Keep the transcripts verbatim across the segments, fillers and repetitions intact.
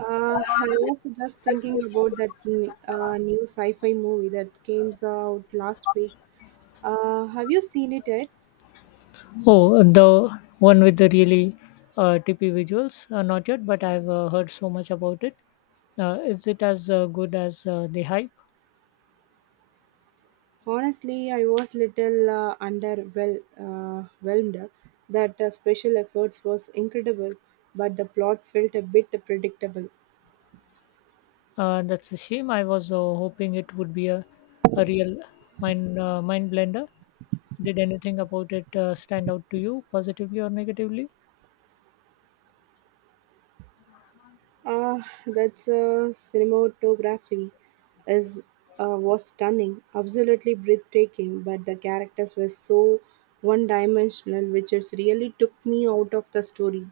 Uh, I was just thinking about that n- uh, new sci-fi movie that came out last week. Uh, have you seen it yet? Oh, the one with the really uh, tippy visuals? Uh, not yet, but I've uh, heard so much about it. Uh, is it as uh, good as uh, the hype? Honestly, I was little uh, underwhelmed. Uh, whelmed. that uh, special efforts was incredible, but the plot felt a bit predictable. Uh, that's a shame. I was uh, hoping it would be a, a real mind uh, mind blender. Did anything about it uh, stand out to you, positively or negatively? Ah, that's uh, cinematography is uh, was stunning, absolutely breathtaking. But the characters were so one-dimensional, which is really took me out of the story.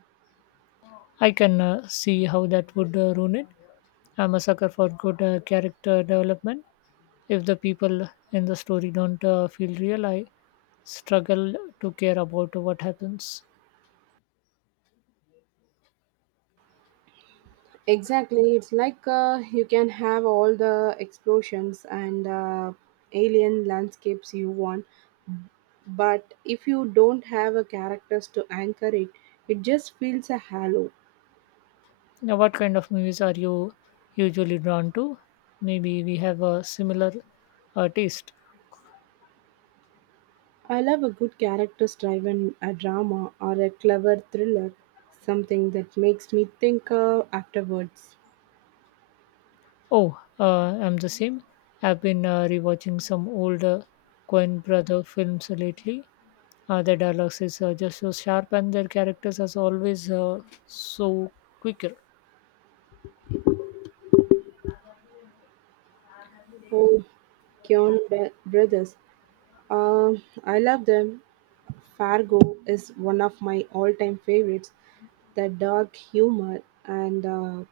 I can uh, see how that would uh, ruin it. I'm a sucker for good uh, character development. If the people in the story don't uh, feel real, I struggle to care about what happens. Exactly, it's like uh, you can have all the explosions and uh, alien landscapes you want, but if you don't have a characters to anchor it, it just feels a hollow. Now what kind of movies are you usually drawn to? Maybe we have a similar uh, taste. I love a good character driven a drama or a clever thriller, something that makes me think uh, afterwards. Oh uh, I'm the same. I've been uh, rewatching some old uh, coin brother films lately. Uh, their dialogues is uh, just so sharp and their characters are always uh, so quicker. Oh, Keon Be- Brothers. Uh, I love them. Fargo is one of my all time favorites. The dark humor and uh,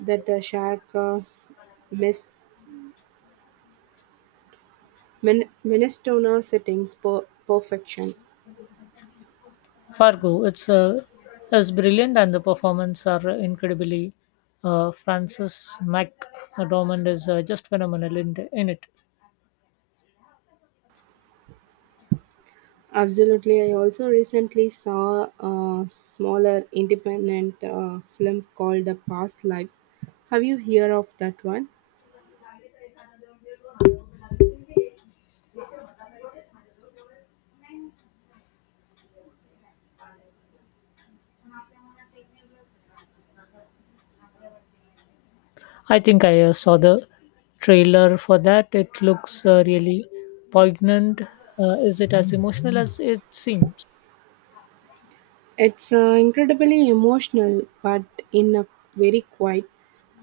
that the shark uh, mis- min- Minnesota settings per- perfection. Fargo. It's uh, is brilliant, and the performance are incredibly. Uh, Francis McDormand is uh, just phenomenal in, the, in it. Absolutely. I also recently saw a smaller independent uh, film called The Past Lives. Have you heard of that one? I think I uh, saw the trailer for that. It looks uh, really poignant. Uh, is it as emotional as it seems? It's uh, incredibly emotional, but in a very quiet,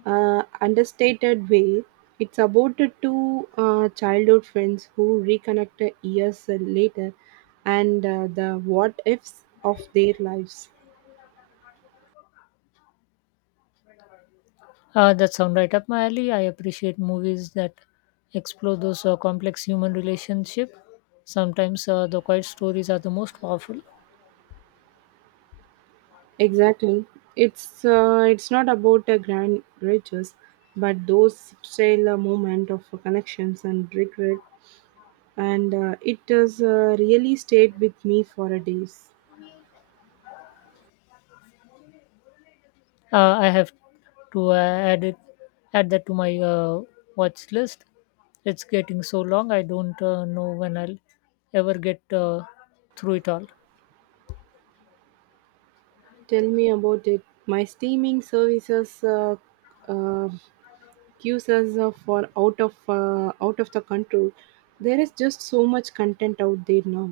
uh, understated way. It's about the two uh, childhood friends who reconnect years later and uh, the what ifs of their lives. Uh, that sound right up my alley. I appreciate movies that explore those uh, complex human relationship. Sometimes uh, the quiet stories are the most powerful. Exactly. It's uh, it's not about a grand riches, but those subtle uh, moment of uh, connections and regret, and uh, it has uh, really stayed with me for a days. Uh, I have to uh, add it, add that to my uh, watch list. It's getting so long. I don't uh, know when I'll ever get uh, through it all. Tell me about it. My streaming services uh, uh, queues us uh, for out of uh, out of the control. There is just so much content out there now.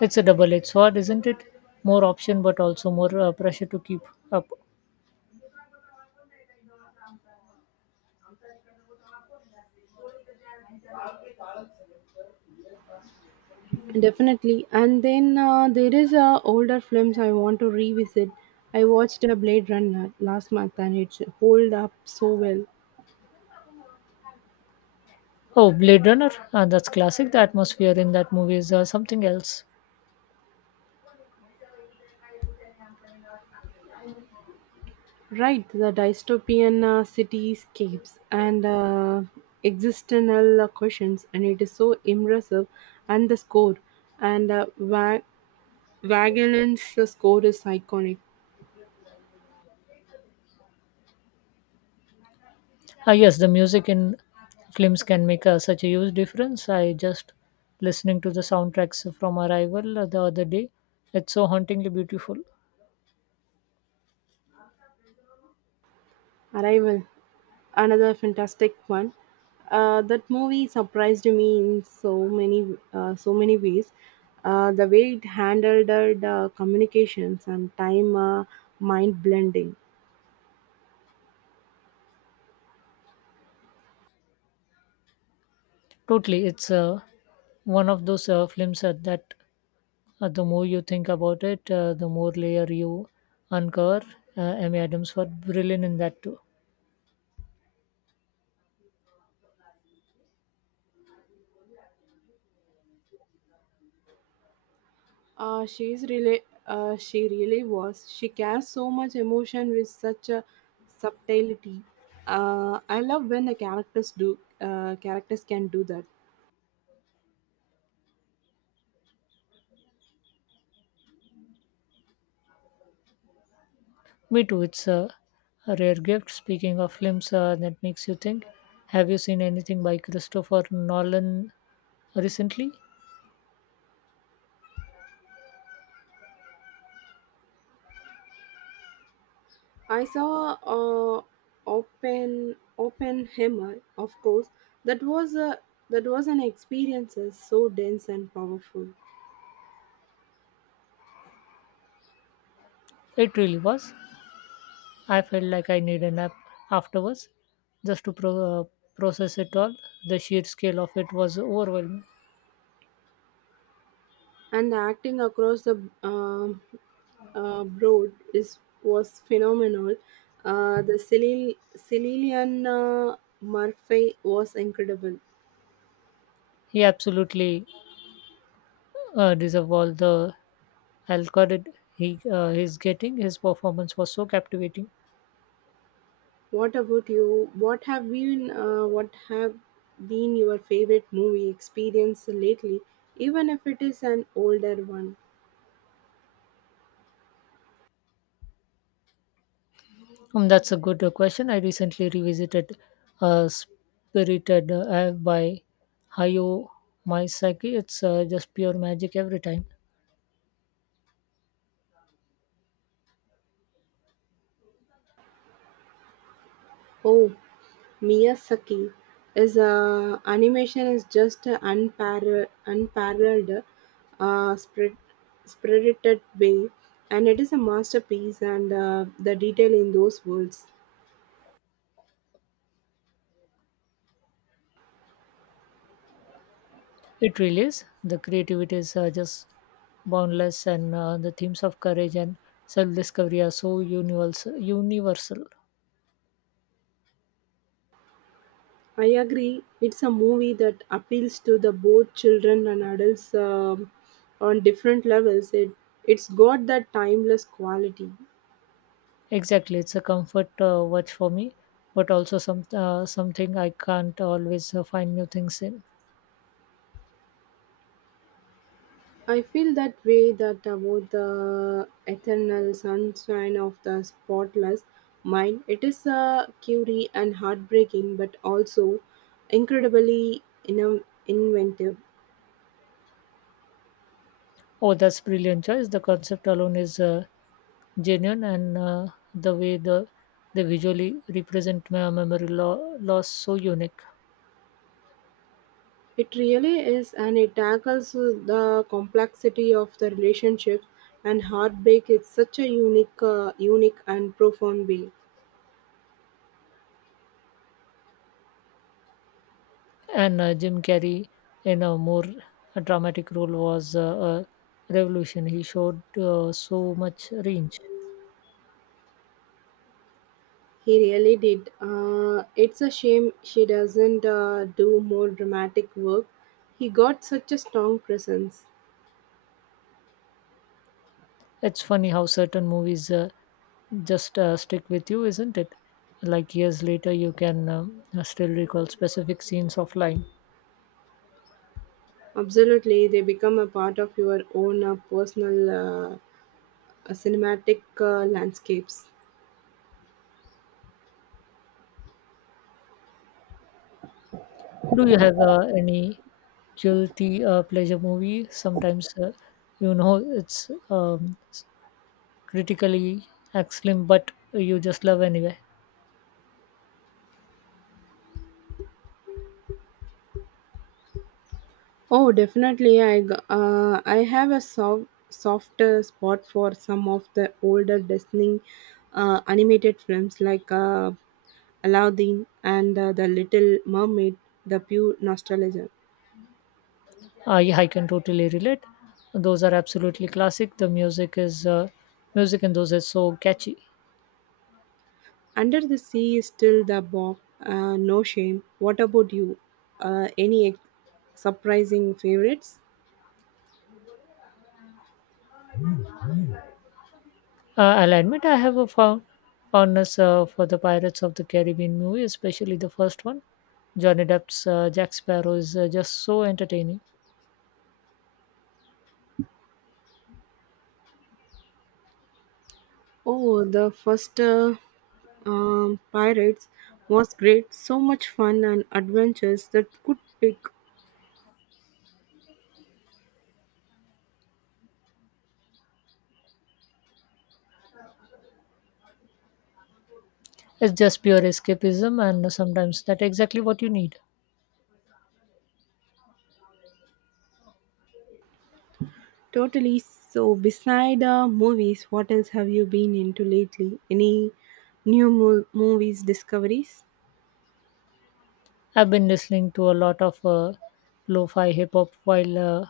It's a double-edged sword, isn't it? More option, but also more uh, pressure to keep up. Definitely. And then uh, there is uh, older films I want to revisit. I watched a Blade Runner last month and it's hold up so well. Oh, Blade Runner. Uh, that's classic. The atmosphere in that movie is uh, something else. Right, the dystopian uh, cityscapes and uh, existential uh, questions, and it is so immersive. And the score and uh, Wa- Wagelin's score is iconic. Ah, yes, the music in films can make uh, such a huge difference. I just listening to the soundtracks from Arrival uh, the other day. It's so hauntingly beautiful. Arrival. Another fantastic one. Uh, that movie surprised me in so many uh, so many ways. Uh, the way it handled uh, the communications and time uh, mind blending. Totally, it's uh, one of those uh, films uh, that uh, the more you think about it, uh, the more layer you uncover. Uh, Amy Adams was brilliant in that too. Uh, she's really uh, she really was. She carries so much emotion with such a subtlety. Uh, I love when the characters do uh, characters can do that. Me too. It's uh, a rare gift. Speaking of films uh, that makes you think, have you seen anything by Christopher Nolan recently? I saw uh, Open Oppenheimer, of course. That was a that was an experience uh, so dense and powerful, It really was. I felt like I need a nap afterwards, just to pro- uh, process it all. The sheer scale of it was overwhelming. and the acting across the um uh, broad is was phenomenal. Uh, the Cilil- Cililian uh, Murphy was incredible. He absolutely uh, deserved all the Alcott, he uh, he's getting. His performance was so captivating. What about you? What have been uh, what have been your favorite movie experience lately? Even if it is an older one. Um, that's a good uh, question. I recently revisited uh, Spirited uh, by Hayao Miyazaki. It's uh, just pure magic every time. Oh, Miyazaki is uh, animation is just a unparalleled, unparalleled uh, spread, spirited way, and it is a masterpiece. And uh, the detail in those worlds, It really is. The creativity is uh, just boundless, and uh, the themes of courage and self-discovery are so universal. Universal. I agree. It's a movie that appeals to the both children and adults um on different levels. It it's got that timeless quality. Exactly, it's a comfort uh, watch for me, but also some uh, something I can't always uh, find new things in. I feel that way that about the eternal sunshine of the spotless mind. It is a curie and heartbreaking, but also incredibly inno- inventive. Oh, that's brilliant choice. The concept alone is uh, genuine, and uh, the way the they visually represent my memory lo- loss so unique. It really is, and it tackles the complexity of the relationship and heartbreak in such a unique, uh, unique and profound way. And uh, Jim Carrey, in a more dramatic role, was uh, a revolution. He showed uh, so much range. He really did. Uh, it's a shame she doesn't uh, do more dramatic work. He got such a strong presence. It's funny how certain movies uh, just uh, stick with you, isn't it? Like years later, you can um, still recall specific scenes offline. Absolutely, they become a part of your own uh, personal uh, uh, cinematic uh, landscapes. Do you have uh, any guilty uh, pleasure movie? Sometimes, uh, you know, it's um, s- critically excellent, but you just love anyway. Oh, definitely. I g- uh, I have a soft softer spot for some of the older Disney uh, animated films like uh, Aladdin and uh, The Little Mermaid. The pure nostalgia. I, I can totally relate. Those are absolutely classic. The music is uh, music in those is so catchy. Under the Sea is still the bomb. Uh, no shame. What about you? Uh, any ex- Surprising favorites? Uh, I'll admit I have a found, fondness uh, for the Pirates of the Caribbean movie, especially the first one. Johnny Depp's uh, Jack Sparrow is uh, just so entertaining. Oh, the first uh, um, Pirates was great. So much fun and adventures that could pick. It's just pure escapism, and sometimes that's exactly what you need. Totally. So, beside uh, movies, what else have you been into lately? Any new mo- movies discoveries? I've been listening to a lot of uh, lo-fi hip hop while uh,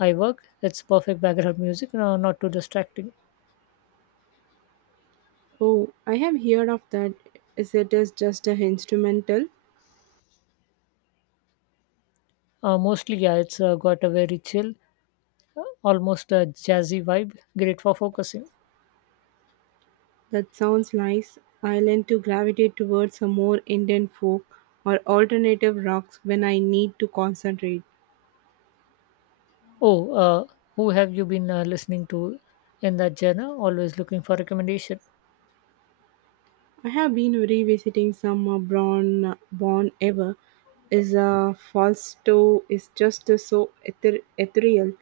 I work. It's perfect background music, uh, not too distracting. Oh, I have heard of that. Is it is just a instrumental? Uh, mostly, yeah, it's uh, got a very chill, uh, almost a jazzy vibe. Great for focusing. That sounds nice. I tend to gravitate towards a more Indian folk or alternative rocks when I need to concentrate. Oh, uh, who have you been uh, listening to in that genre? Always looking for recommendation. I have been revisiting some uh, Born Born Ever. Is a Fausto is just uh, so ether- ethereal,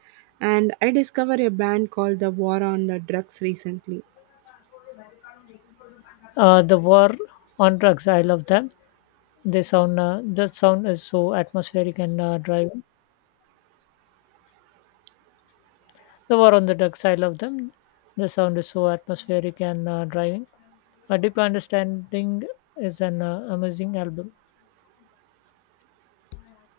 and I discovered a band called the War on the Drugs recently. Uh, The War on Drugs. I love them. They sound uh, that sound is so atmospheric and uh, driving. The War on the Ducks, I love them. The sound is so atmospheric and uh, driving. A Deeper Understanding is an uh, amazing album.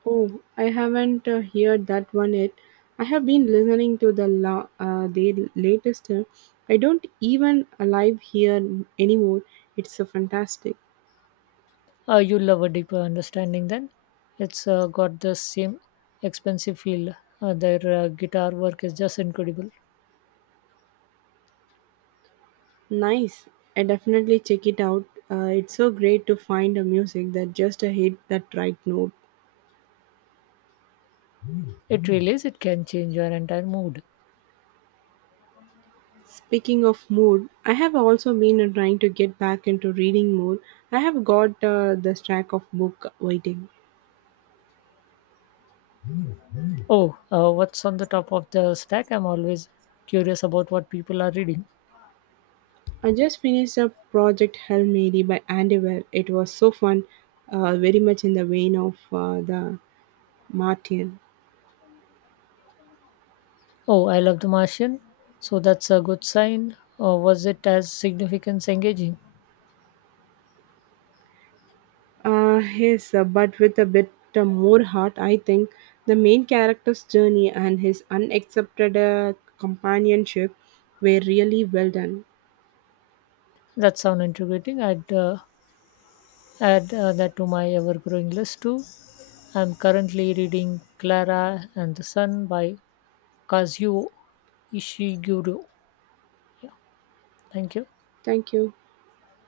Oh, I haven't uh, heard that one yet. I have been listening to the la- uh, the latest. uh, I don't even live here anymore. It's so fantastic. Uh, you love A Deeper Understanding then? It's uh, got the same expensive feel. Uh, their uh, guitar work is just incredible. Nice. I definitely check it out. Uh, it's so great to find a music that just uh, hit that right note. It really is. It can change your entire mood. Speaking of mood, I have also been uh, trying to get back into reading more. I have got uh, the stack of book waiting. Oh, uh, what's on the top of the stack? I'm always curious about what people are reading. I just finished a Project Hail Mary by Andy Weir. It was so fun, uh, very much in the vein of uh, the Martin. Oh, I love The Martian. So that's a good sign. Or was it as significance engaging? Uh, yes, uh, but with a bit uh, more heart, I think. The main character's journey and his unaccepted uh, companionship were really well done. That sounds intriguing. I'd uh, add uh, that to my ever growing list too. I'm currently reading Clara and the Sun by Kazuo Ishiguro. Yeah, thank you. Thank you.